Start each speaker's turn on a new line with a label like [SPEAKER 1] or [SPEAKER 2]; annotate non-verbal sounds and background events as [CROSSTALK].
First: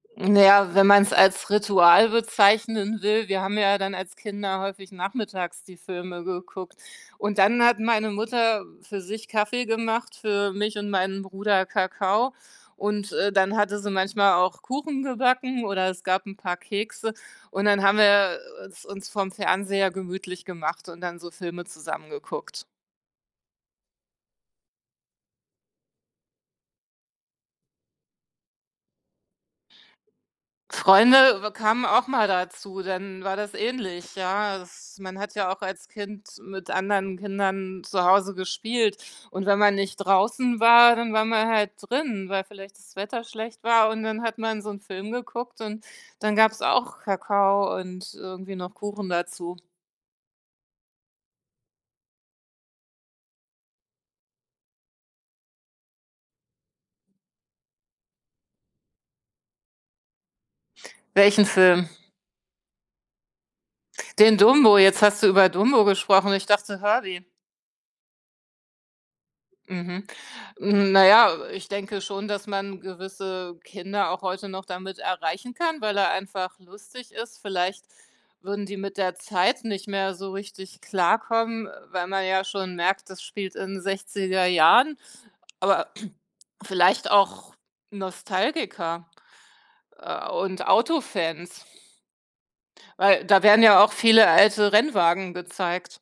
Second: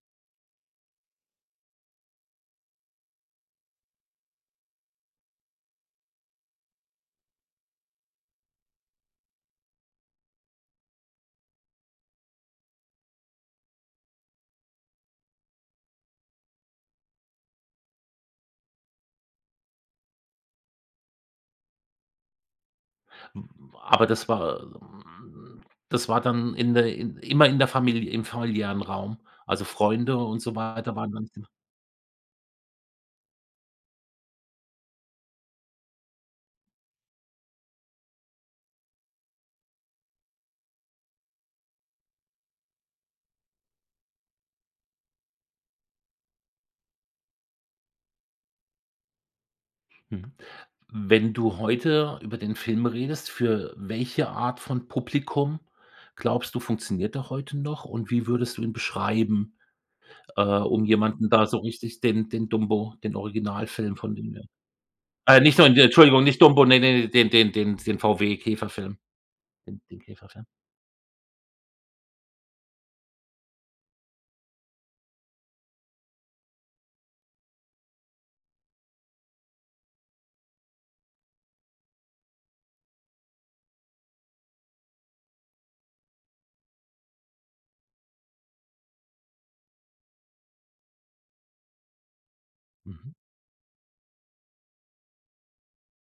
[SPEAKER 1] Na ja, wenn man's als Ritual bezeichnen will, wir haben ja dann als Kinder häufig nachmittags die Filme geguckt. Und dann hat meine Mutter für sich Kaffee gemacht, für mich und meinen Bruder Kakao und, äh, dann hatte sie manchmal auch Kuchen gebacken oder es gab 'n paar Kekse und dann haben wir, äh, es uns vorm Fernseher gemütlich gemacht und dann so Filme zusammen geguckt.
[SPEAKER 2] Hm, aber das war äh, hm, das war dann in der in immer in der Familie im familiären Raum. Also, Freunde und so weiter waren dann
[SPEAKER 1] Freunde,
[SPEAKER 2] [UNINTELLIGIBLE]
[SPEAKER 1] äh, kamen auch mal dazu, dann war das ähnlich, ja. Es man hat ja auch als Kind mit anderen Kindern zu Hause gespielt und wenn man nicht draußen war, dann war man halt drin, weil vielleicht das Wetter schlecht war und dann hat man so 'n Film geguckt und dann gab's auch Kakao und irgendwie noch Kuchen dazu.
[SPEAKER 2] Mhm, wenn du heute über den Film redest, für welche Art von Publikum glaubst du, funktioniert der heute noch? Und wie würdest du ihn beschreiben, äh, um jemanden
[SPEAKER 1] Welchen
[SPEAKER 2] da so
[SPEAKER 1] Film?
[SPEAKER 2] richtig den den „Dumbo“, den Originalfilm von dem
[SPEAKER 1] Den
[SPEAKER 2] her
[SPEAKER 1] „Dumbo“. Jetzt hast du
[SPEAKER 2] äh,
[SPEAKER 1] über
[SPEAKER 2] nicht nur in
[SPEAKER 1] “Dumbo“
[SPEAKER 2] Entschuldigung,
[SPEAKER 1] gesprochen.
[SPEAKER 2] nicht
[SPEAKER 1] Ich
[SPEAKER 2] „Dumbo“,
[SPEAKER 1] dachte,
[SPEAKER 2] ne, ne,
[SPEAKER 1] “Herbie“.
[SPEAKER 2] den den den den VW-Käferfilm, den den
[SPEAKER 1] Mhm,
[SPEAKER 2] Käferfilm.
[SPEAKER 1] naja, äh, ich denke schon, dass man gewisse Kinder auch heute noch damit erreichen kann, weil er einfach lustig ist. Vielleicht würden die mit der Zeit nicht mehr so richtig klarkommen, weil man ja schon merkt, das spielt in den 60er Jahren, aber [CLEARS THROAT] vielleicht auch Nostalgiker, äh, und Autofans
[SPEAKER 2] Mhm.
[SPEAKER 1] weil da werden ja auch viele alte Rennwagen gezeigt.